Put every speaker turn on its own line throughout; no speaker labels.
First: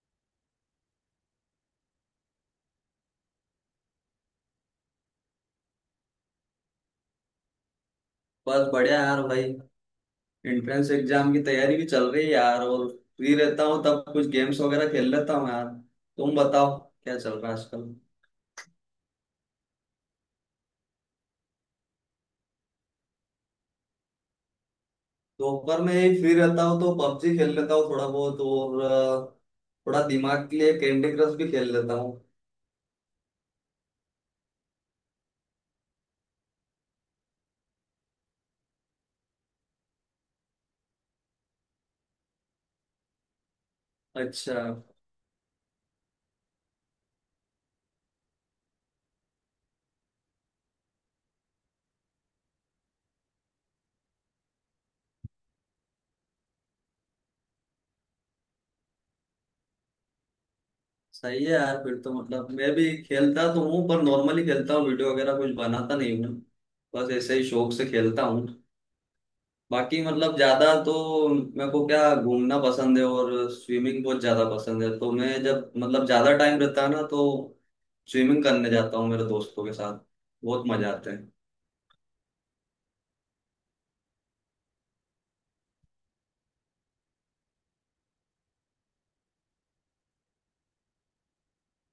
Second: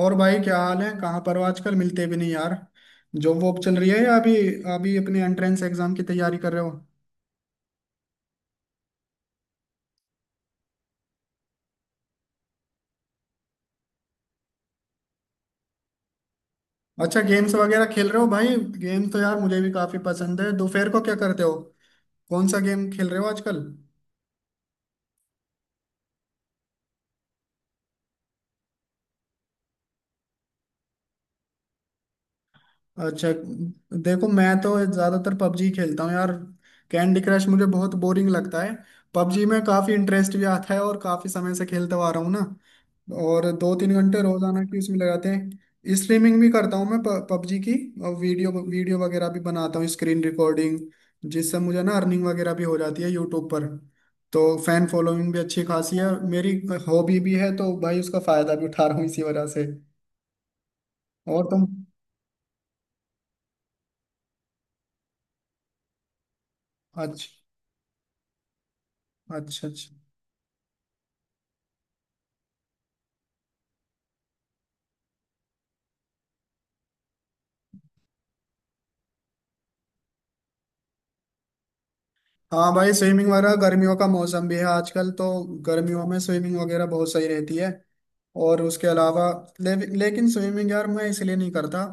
और भाई क्या हाल है? कहाँ पर हो आजकल? मिलते भी नहीं यार। जॉब वॉब चल रही है, या अभी अभी अपने एंट्रेंस एग्जाम की तैयारी कर रहे हो?
बस बढ़िया यार भाई। एंट्रेंस एग्जाम की तैयारी भी चल रही है यार, और फ्री रहता हूँ तब कुछ गेम्स वगैरह खेल लेता हूँ यार। तुम बताओ क्या
अच्छा,
चल रहा
गेम्स
है
वगैरह
आजकल।
खेल रहे हो भाई। गेम तो यार मुझे भी काफी पसंद है। दोपहर को क्या करते हो? कौन सा गेम खेल रहे हो आजकल?
दोपहर में ही फ्री रहता हूँ तो पबजी खेल लेता हूँ थोड़ा बहुत और थोड़ा दिमाग के लिए कैंडी क्रश भी खेल लेता हूँ।
अच्छा। देखो, मैं तो ज्यादातर पबजी खेलता हूँ यार। कैंडी क्रश मुझे बहुत बोरिंग लगता है। पबजी में काफी इंटरेस्ट भी आता है, और काफी समय से खेलते हुआ आ रहा हूँ ना। और दो तीन घंटे
अच्छा।
रोजाना की उसमें लगाते हैं। स्ट्रीमिंग भी करता हूँ मैं पबजी की। और वीडियो वीडियो वगैरह भी बनाता हूँ, स्क्रीन रिकॉर्डिंग, जिससे मुझे ना अर्निंग वगैरह भी हो जाती है यूट्यूब पर। तो फैन फॉलोइंग भी अच्छी खासी है मेरी। हॉबी भी है, तो भाई उसका फायदा भी उठा रहा हूँ इसी वजह से। और
सही है
तुम?
यार, फिर तो मतलब मैं भी खेलता तो हूँ पर नॉर्मली खेलता हूँ, वीडियो वगैरह कुछ बनाता नहीं हूँ। बस
अच्छा।
ऐसे ही शौक से खेलता हूँ।
अच्छा अच्छा।
बाकी मतलब ज्यादा तो मेरे को क्या घूमना पसंद है और स्विमिंग बहुत ज्यादा पसंद है, तो मैं जब मतलब ज्यादा टाइम रहता है ना तो स्विमिंग करने जाता हूँ मेरे दोस्तों के साथ। बहुत मजा आता है।
हाँ भाई, स्विमिंग वगैरह, गर्मियों का मौसम भी है आजकल तो। गर्मियों में स्विमिंग वगैरह बहुत सही रहती है। और उसके अलावा लेकिन स्विमिंग यार मैं इसलिए नहीं करता।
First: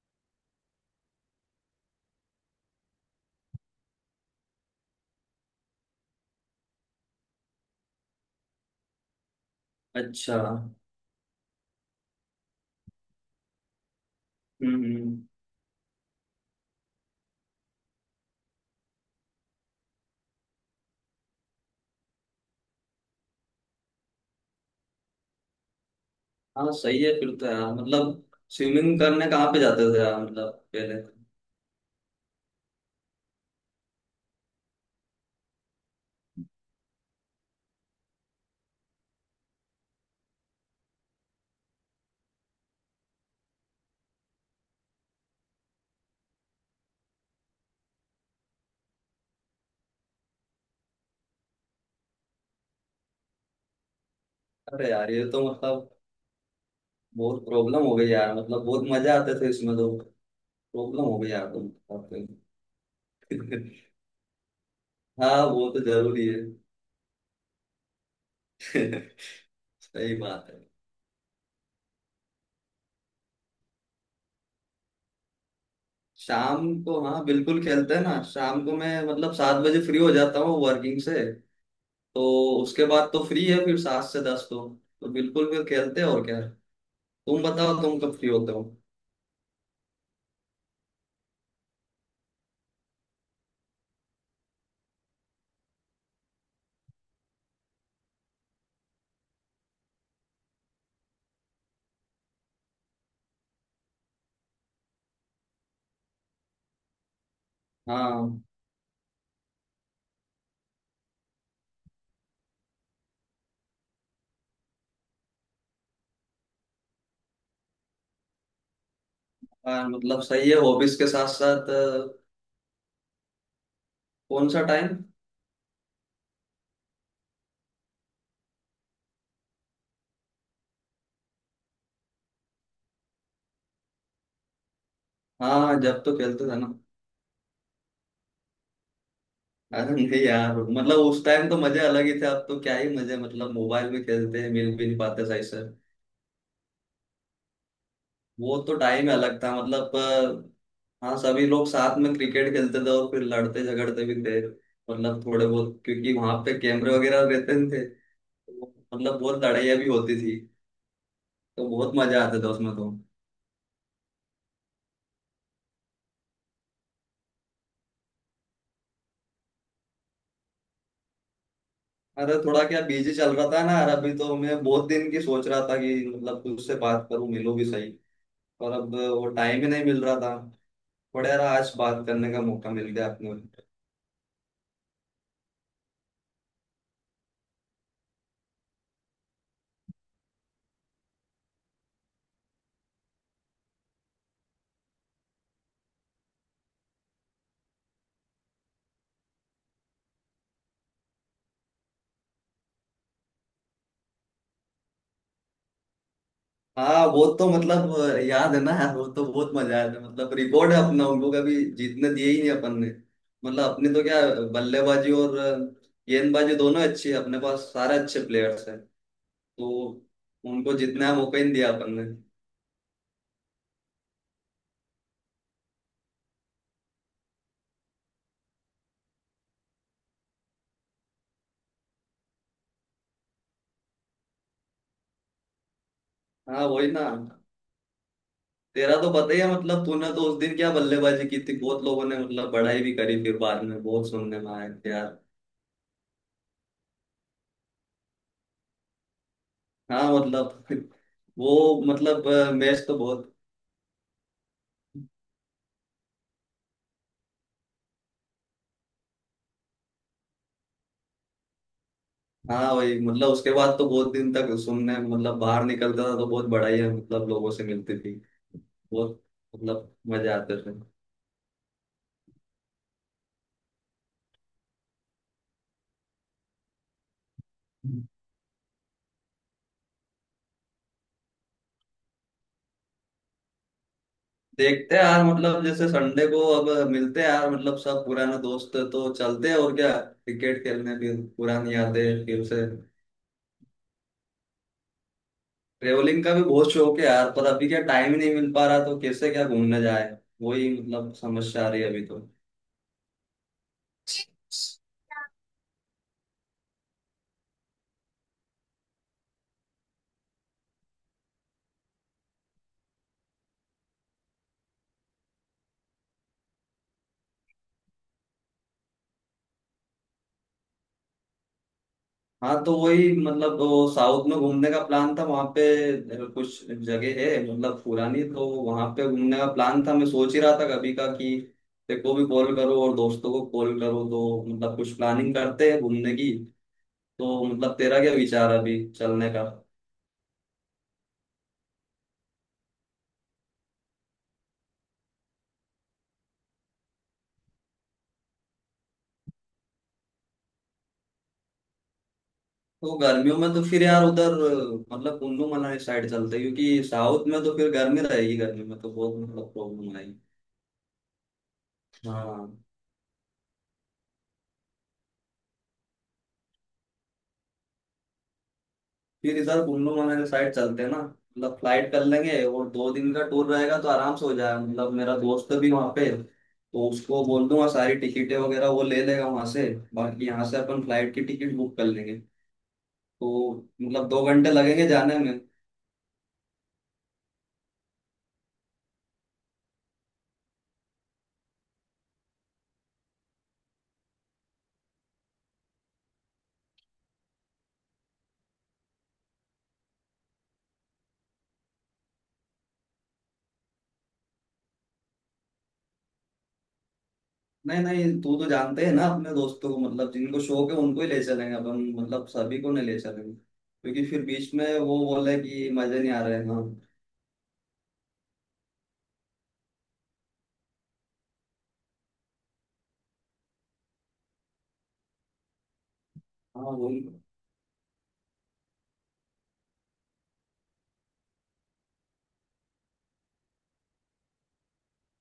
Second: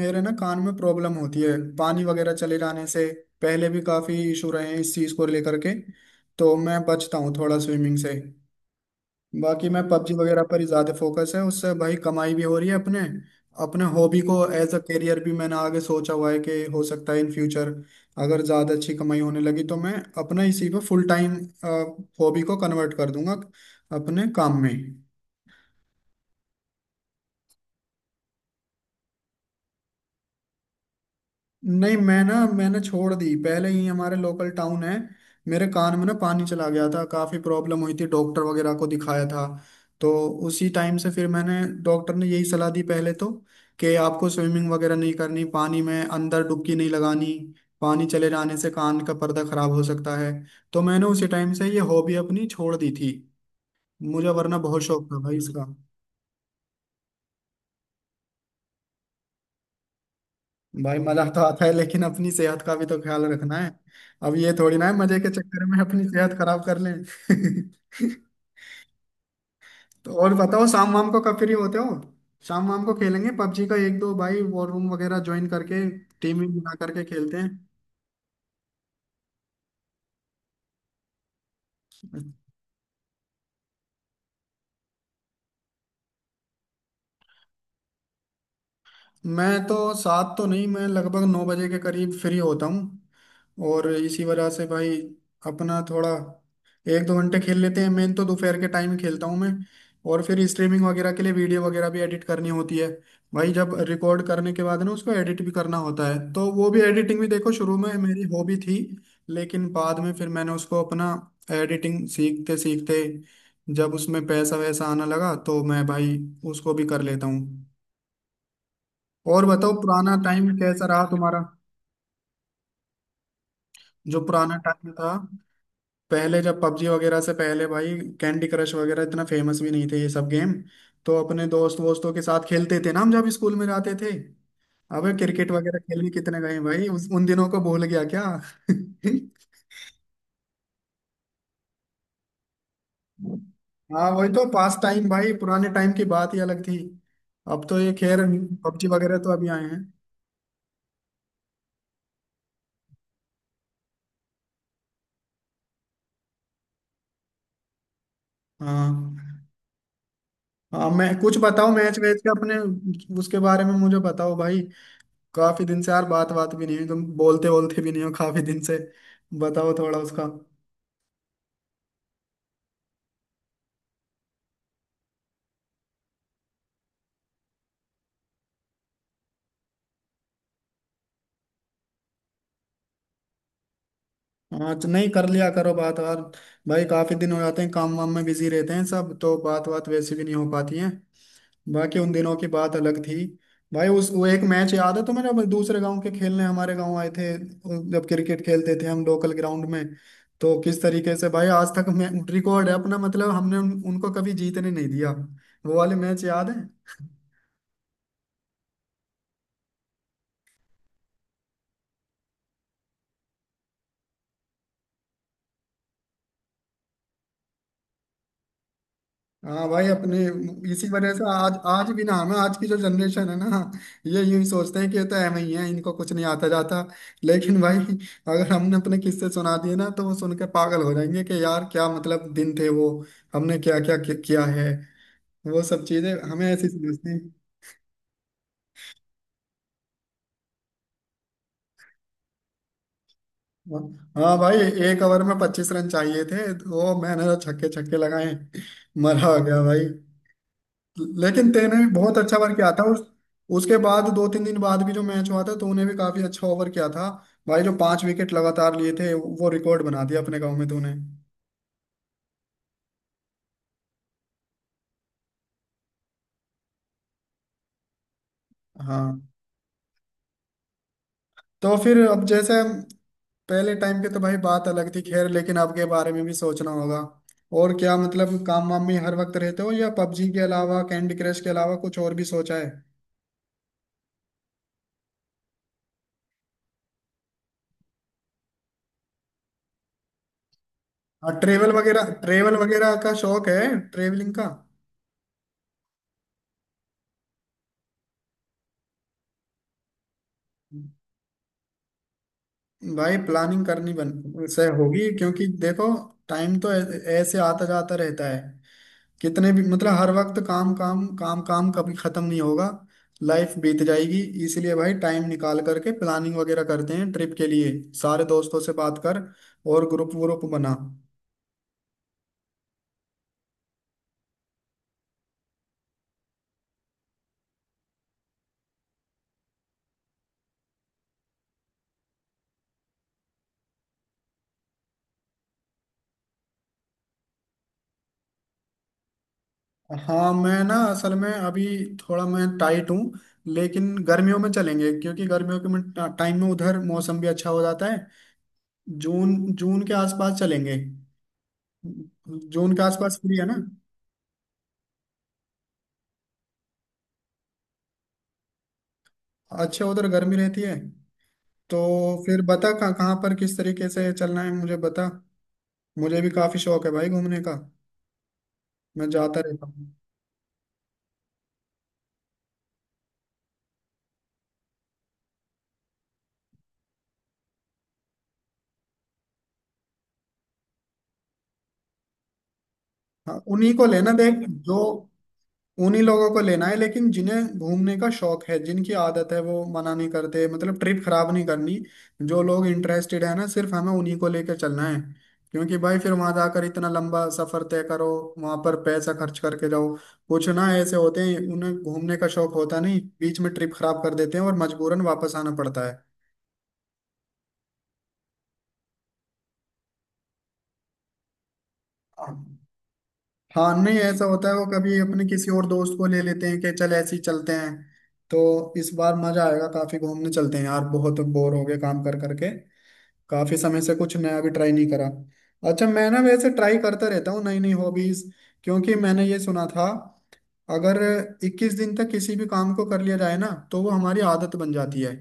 मेरे ना कान में प्रॉब्लम होती है पानी वगैरह चले जाने से। पहले भी काफी इशू रहे हैं इस चीज को लेकर के। तो मैं बचता हूँ थोड़ा स्विमिंग से। बाकी मैं पबजी
अच्छा।
वगैरह पर ही
हम्म।
ज्यादा फोकस है, उससे भाई कमाई भी हो रही है अपने। अपने हॉबी को एज अ
हम्म।
करियर भी मैंने आगे सोचा हुआ है, कि हो सकता है इन फ्यूचर, अगर ज्यादा अच्छी कमाई होने लगी, तो मैं अपना इसी पे फुल टाइम हॉबी को कन्वर्ट कर दूंगा अपने काम में।
हाँ सही है फिर तो यार मतलब। स्विमिंग करने कहाँ पे जाते थे यार मतलब पहले।
नहीं, मैं ना मैंने छोड़ दी पहले ही। हमारे लोकल टाउन है, मेरे कान में ना पानी चला गया था, काफी प्रॉब्लम हुई थी, डॉक्टर वगैरह को दिखाया था। तो उसी टाइम से फिर मैंने, डॉक्टर ने यही सलाह दी पहले तो, कि आपको स्विमिंग वगैरह नहीं करनी, पानी में अंदर डुबकी नहीं लगानी, पानी चले जाने से कान का पर्दा खराब हो सकता है। तो मैंने उसी टाइम से ये हॉबी अपनी छोड़ दी थी। मुझे वरना बहुत
अरे
शौक
यार
था
ये
भाई
तो
इसका।
मतलब बहुत प्रॉब्लम हो गई यार, मतलब बहुत मजा आते थे इसमें तो।
भाई
प्रॉब्लम हो
मजा
गई
तो
यार
आता है,
तुम।
लेकिन अपनी सेहत का भी तो ख्याल रखना है। अब ये थोड़ी ना है मजे के
हाँ
चक्कर
वो
में
तो
अपनी
जरूरी
सेहत खराब कर लें।
है।
तो
सही
और
बात है।
बताओ, शाम वाम को कब फ्री होते हो? शाम वाम को खेलेंगे पबजी का एक दो, भाई वॉर रूम वगैरह ज्वाइन करके, टीम भी
शाम
बना
को
करके
हाँ
खेलते
बिल्कुल खेलते हैं ना। शाम को मैं मतलब सात बजे फ्री हो जाता हूँ वर्किंग से, तो
हैं।
उसके बाद तो फ्री है फिर सात से दस तो बिल्कुल फिर खेलते हैं। और क्या है, तुम बताओ तुम कब फ्री होते हो।
मैं तो सात तो नहीं, मैं लगभग 9 बजे के करीब फ्री होता हूँ। और इसी वजह से भाई अपना थोड़ा एक दो घंटे खेल लेते हैं। मैं तो दोपहर के टाइम खेलता हूँ मैं। और फिर स्ट्रीमिंग वगैरह के लिए वीडियो वगैरह भी एडिट करनी होती है भाई। जब रिकॉर्ड करने के बाद ना उसको एडिट भी करना होता है, तो वो भी, एडिटिंग भी देखो शुरू में मेरी
हाँ।
हॉबी थी। लेकिन बाद में फिर मैंने उसको अपना एडिटिंग सीखते सीखते, जब उसमें पैसा वैसा आना लगा, तो मैं भाई उसको भी कर लेता हूँ। और बताओ,
हाँ
पुराना
मतलब
टाइम
सही है,
कैसा
हॉबीज
रहा
के साथ
तुम्हारा?
साथ
जो
कौन
पुराना
सा
टाइम
टाइम।
था, पहले जब पबजी वगैरह से पहले भाई, कैंडी क्रश वगैरह इतना फेमस भी नहीं थे ये सब गेम, तो अपने दोस्त वोस्तों के साथ खेलते थे ना हम जब स्कूल में जाते थे। अबे, क्रिकेट वगैरह
हाँ जब
खेलने
तो
कितने
खेलते थे
गए
ना।
भाई, उस उन दिनों को भूल गया क्या?
अरे नहीं यार, मतलब उस टाइम तो मजे अलग ही थे, अब तो क्या ही मजे मतलब मोबाइल में
हाँ वही
खेलते
तो
हैं,
पास
मिल भी नहीं
टाइम
पाते
भाई,
सही से।
पुराने टाइम की बात ही अलग थी। अब तो ये खैर,
वो तो
पबजी
टाइम
वगैरह तो
अलग
अभी
था
आए हैं।
मतलब। हाँ सभी लोग साथ में क्रिकेट खेलते थे और फिर लड़ते झगड़ते भी थे मतलब थोड़े बहुत, क्योंकि वहां पे कैमरे वगैरह रहते नहीं थे, तो मतलब
हाँ।
बहुत लड़ाइयाँ भी होती थी।
हाँ, मैं कुछ बताओ
तो बहुत
मैच वैच
मजा
के
आते थे
अपने,
उसमें तो।
उसके बारे में मुझे बताओ भाई। काफी दिन से यार बात बात भी नहीं हुई, तुम बोलते बोलते भी नहीं हो काफी दिन से। बताओ थोड़ा उसका।
अरे थोड़ा क्या बिजी चल रहा था ना यार, अभी तो मैं बहुत दिन की सोच रहा था कि मतलब तुझसे बात करूं, मिलूं भी सही, पर अब वो टाइम ही नहीं मिल रहा था। थोड़ा यार आज बात करने का मौका मिल गया अपने।
हाँ तो नहीं, कर लिया करो बात यार। भाई, काफी दिन हो जाते हैं, काम वाम में बिजी रहते हैं सब, तो बात बात वैसे भी नहीं हो पाती है। बाकी उन दिनों की बात अलग थी। भाई उस वो एक मैच याद है तुम्हें, जब दूसरे गांव के खेलने हमारे गांव आए थे, जब क्रिकेट खेलते थे हम लोकल ग्राउंड में, तो किस तरीके से भाई आज तक मैं रिकॉर्ड है अपना, मतलब हमने उनको कभी जीतने नहीं दिया। वो वाले मैच याद है?
हाँ वो तो मतलब याद है ना यार, वो तो बहुत मजा आया था, मतलब रिकॉर्ड है अपना, उनको कभी जीतने दिए ही नहीं अपन ने। मतलब अपने तो क्या बल्लेबाजी और गेंदबाजी दोनों अच्छी है, अपने पास सारे अच्छे प्लेयर्स हैं
हाँ
तो
भाई अपने।
उनको
इसी वजह
जितना
से
मौका ही नहीं
आज
दिया
आज
अपन
भी
ने।
ना, हमें आज की जो जनरेशन है ना, ये यूं ही सोचते हैं कि ये तो एम ही है, इनको कुछ नहीं आता जाता। लेकिन भाई अगर हमने अपने किस्से सुना दिए ना, तो वो सुन के पागल हो जाएंगे कि यार क्या मतलब दिन थे वो, हमने क्या क्या किया है। वो सब चीजें हमें
हाँ
ऐसी
वही ना।
समझती हैं।
तेरा तो पता ही है मतलब, तूने तो उस दिन क्या बल्लेबाजी की थी, बहुत लोगों ने मतलब बड़ाई भी करी, फिर बाद में बहुत
हाँ
सुनने में
भाई,
आया कि
एक
यार।
ओवर में 25 रन चाहिए थे, तो वो मैंने तो छक्के छक्के लगाए, मरा हो गया भाई।
हाँ मतलब
लेकिन तेने
वो
भी बहुत
मतलब
अच्छा ओवर किया था
मैच तो
उस,
बहुत।
उसके बाद दो तीन दिन बाद भी जो मैच हुआ था, तो उन्हें भी काफी अच्छा ओवर किया था भाई। जो 5 विकेट लगातार लिए थे, वो रिकॉर्ड बना दिया अपने गांव में तूने।
हाँ वही मतलब उसके बाद तो बहुत दिन तक सुनने, मतलब बाहर निकलता था तो बहुत बड़ा ही है, मतलब लोगों से मिलती थी।
हाँ,
बहुत मतलब मजे आते थे।
तो फिर अब जैसे, पहले टाइम की तो भाई बात अलग थी खैर, लेकिन आपके बारे में भी सोचना होगा। और क्या मतलब काम वाम में हर वक्त रहते हो, या पबजी के अलावा, कैंडी क्रश के अलावा कुछ और भी सोचा है?
देखते हैं यार, मतलब जैसे संडे को अब मिलते हैं यार, मतलब सब पुराने दोस्त तो चलते हैं और क्या क्रिकेट खेलने भी,
हाँ ट्रेवल
पुरानी
वगैरह,
यादें फिर
ट्रेवल
से।
वगैरह का शौक है, ट्रेवलिंग का।
ट्रेवलिंग का भी बहुत शौक है यार, पर अभी क्या टाइम ही नहीं मिल पा रहा, तो कैसे क्या घूमने जाए। वही मतलब समस्या आ रही है अभी तो।
भाई प्लानिंग करनी बन से होगी, क्योंकि देखो टाइम तो ऐसे आता जाता रहता है। कितने भी मतलब हर वक्त काम काम काम काम कभी खत्म नहीं होगा, लाइफ बीत जाएगी। इसलिए भाई टाइम निकाल करके प्लानिंग वगैरह करते हैं ट्रिप के लिए, सारे दोस्तों से बात कर, और ग्रुप व्रुप बना।
हाँ तो वही मतलब वो साउथ में घूमने का प्लान था, वहां पे कुछ जगह है मतलब पुरानी, तो वहां पे घूमने का प्लान था। मैं सोच ही रहा था कभी का कि देखो भी कॉल करो और दोस्तों को कॉल करो तो मतलब कुछ प्लानिंग करते हैं घूमने की। तो मतलब तेरा क्या विचार है अभी चलने का।
हाँ, मैं ना असल में अभी थोड़ा मैं टाइट हूँ, लेकिन गर्मियों में चलेंगे, क्योंकि गर्मियों के में टाइम में उधर मौसम भी अच्छा हो जाता है। जून जून के आसपास चलेंगे। जून के
तो
आसपास फ्री
गर्मियों
है
में
ना?
तो फिर यार उधर मतलब कुल्लू मनाली साइड चलते हैं, क्योंकि साउथ में तो फिर गर्मी रहेगी, गर्मी में तो बहुत मतलब
अच्छा,
प्रॉब्लम
उधर
आएगी।
गर्मी रहती है? तो फिर
हाँ।
बता कहाँ कहाँ पर किस तरीके से चलना है, मुझे बता। मुझे भी काफी शौक है भाई घूमने का, मैं
फिर
जाता रहता
इधर
हूँ।
कुल्लू मनाली साइड चलते हैं ना, मतलब फ्लाइट कर लेंगे और दो दिन का टूर रहेगा तो आराम से हो जाएगा। मतलब मेरा दोस्त भी वहाँ पे, तो उसको बोल दूंगा सारी टिकटें वगैरह वो ले लेगा वहाँ से। बाकी यहाँ से अपन फ्लाइट की टिकट बुक कर लेंगे
हाँ
तो
उन्हीं को
मतलब
लेना,
दो
देख
घंटे
जो
लगेंगे जाने में।
उन्हीं लोगों को लेना है, लेकिन जिन्हें घूमने का शौक है, जिनकी आदत है, वो मना नहीं करते। मतलब ट्रिप खराब नहीं करनी। जो लोग इंटरेस्टेड है ना, सिर्फ हमें उन्हीं को लेकर चलना है। क्योंकि भाई फिर वहां जाकर इतना लंबा सफर तय करो, वहां पर पैसा खर्च करके जाओ, कुछ ना ऐसे होते हैं उन्हें घूमने का शौक होता नहीं, बीच में ट्रिप खराब कर देते हैं, और मजबूरन वापस आना पड़ता
नहीं नहीं, तू तो जानते हैं ना अपने दोस्तों को, मतलब जिनको शौक है उनको ही ले चलेंगे अपन, मतलब
है।
सभी को नहीं ले चलेंगे
हाँ नहीं
क्योंकि फिर
ऐसा होता है,
बीच
वो
में
कभी
वो
अपने
बोले
किसी और
कि
दोस्त
मजे
को
नहीं
ले
आ रहे
लेते
हैं।
हैं
हाँ।
कि चल ऐसे ही चलते हैं। तो इस बार मजा आएगा, काफी घूमने चलते हैं यार, बहुत बोर हो गए काम कर करके। काफी समय से कुछ नया भी ट्राई नहीं करा। अच्छा, मैं ना वैसे
हाँ
ट्राई
वो
करता रहता हूँ नई नई हॉबीज। क्योंकि मैंने ये सुना था, अगर 21 दिन तक किसी भी काम को कर लिया जाए ना, तो वो हमारी आदत बन जाती है।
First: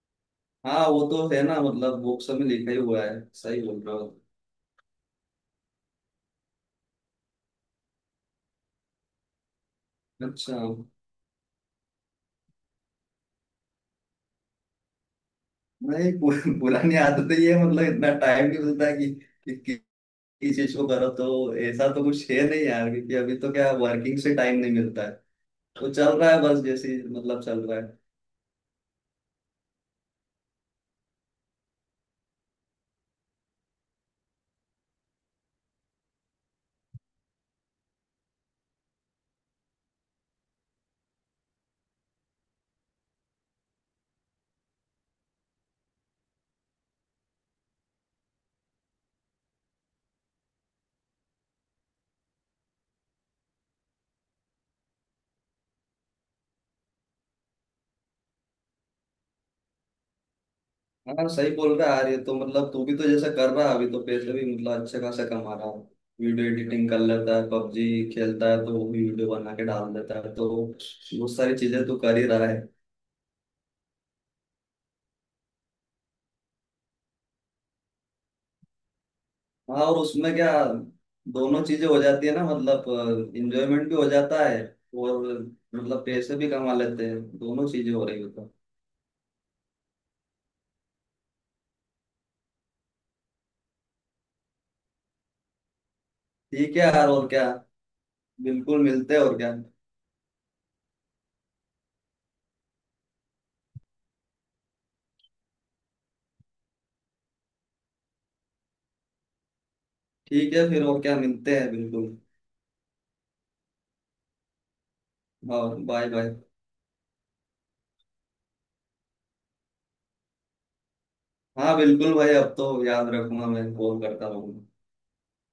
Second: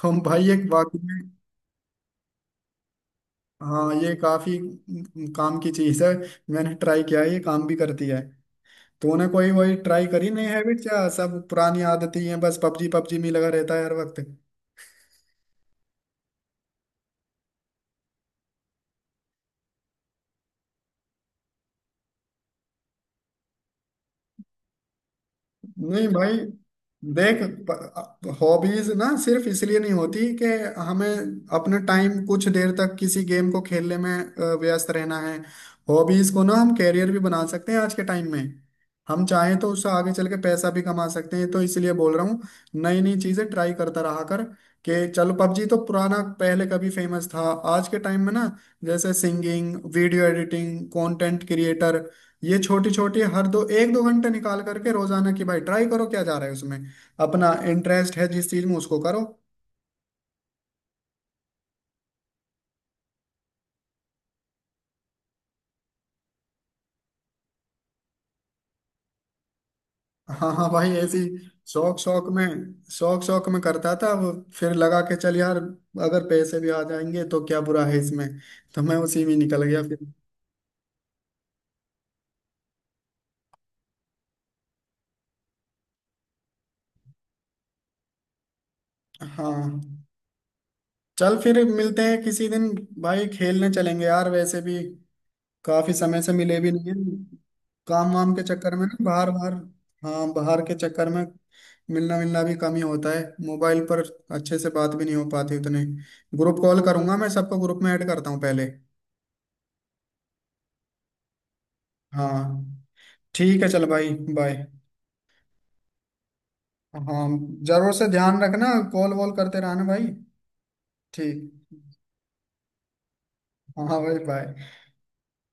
तो भाई एक
हाँ
वाकई
वो
में,
तो है ना, मतलब बुक्स में लिखा ही हुआ है, सही बोल
हाँ
रहे
ये
हो।
काफी काम की चीज है। मैंने ट्राई किया है, ये काम भी करती है। तूने कोई वही ट्राई करी नहीं
अच्छा।
हैबिट? क्या सब पुरानी आदतें ही हैं, बस पबजी पबजी में ही लगा रहता है हर वक्त?
नहीं, पुरानी आदत ही है, मतलब इतना टाइम नहीं मिलता कि कि कि- किस चीज को करो, तो ऐसा तो कुछ है नहीं यार, क्योंकि अभी तो क्या वर्किंग से टाइम नहीं मिलता है तो
नहीं
चल रहा
भाई
है बस, जैसे
देख,
मतलब चल रहा है।
हॉबीज ना सिर्फ इसलिए नहीं होती कि हमें अपना टाइम कुछ देर तक किसी गेम को खेलने में व्यस्त रहना है। हॉबीज को ना हम कैरियर भी बना सकते हैं आज के टाइम में, हम चाहें तो उससे आगे चल के पैसा भी कमा सकते हैं। तो इसलिए बोल रहा हूँ, नई नई चीजें ट्राई करता रहा कर। कि चलो पबजी तो पुराना, पहले कभी फेमस था। आज के टाइम में ना, जैसे singing, video editing, content creator, ये छोटी छोटी हर दो, एक दो घंटे निकाल करके रोजाना की भाई ट्राई करो क्या जा रहा है उसमें। अपना इंटरेस्ट है जिस चीज में, उसको करो।
हाँ सही बोल रहा है यार, ये तो मतलब तू भी तो जैसा कर रहा है अभी, तो पैसे भी मतलब अच्छे खासा कमा रहा है। वीडियो एडिटिंग कर लेता है, पबजी खेलता है तो वो भी वीडियो बना के डाल देता है, तो
हाँ हाँ भाई ऐसी।
बहुत सारी चीजें तू
शौक
कर ही
शौक में
रहा है।
शौक शौक में करता था वो, फिर लगा के चल यार अगर पैसे भी आ जाएंगे तो क्या बुरा है इसमें। तो मैं उसी में निकल गया
हाँ और
फिर।
उसमें क्या, दोनों चीजें हो जाती है ना, मतलब इंजॉयमेंट भी हो जाता है और मतलब पैसे भी कमा लेते हैं, दोनों चीजें हो रही हो तो।
हाँ, चल फिर मिलते हैं किसी दिन भाई। खेलने चलेंगे यार, वैसे भी काफी समय से मिले भी
ठीक है
नहीं
यार और
है,
क्या।
काम वाम के चक्कर
बिल्कुल
में ना,
मिलते हैं
बाहर
और क्या।
बाहर। हाँ बाहर के चक्कर में मिलना मिलना भी कम ही होता है। मोबाइल पर अच्छे से बात भी नहीं हो पाती उतने। ग्रुप कॉल करूंगा मैं, सबको ग्रुप में ऐड करता हूँ पहले।
ठीक है फिर, और क्या, मिलते हैं बिल्कुल।
हाँ। ठीक है चल भाई, बाय।
हाँ बाय बाय।
हाँ, जरूर से ध्यान रखना, कॉल वॉल करते रहना भाई। ठीक।
हाँ बिल्कुल भाई, अब तो याद रखूंगा, मैं
हाँ
कॉल
भाई
करता रहूंगा।
बाय।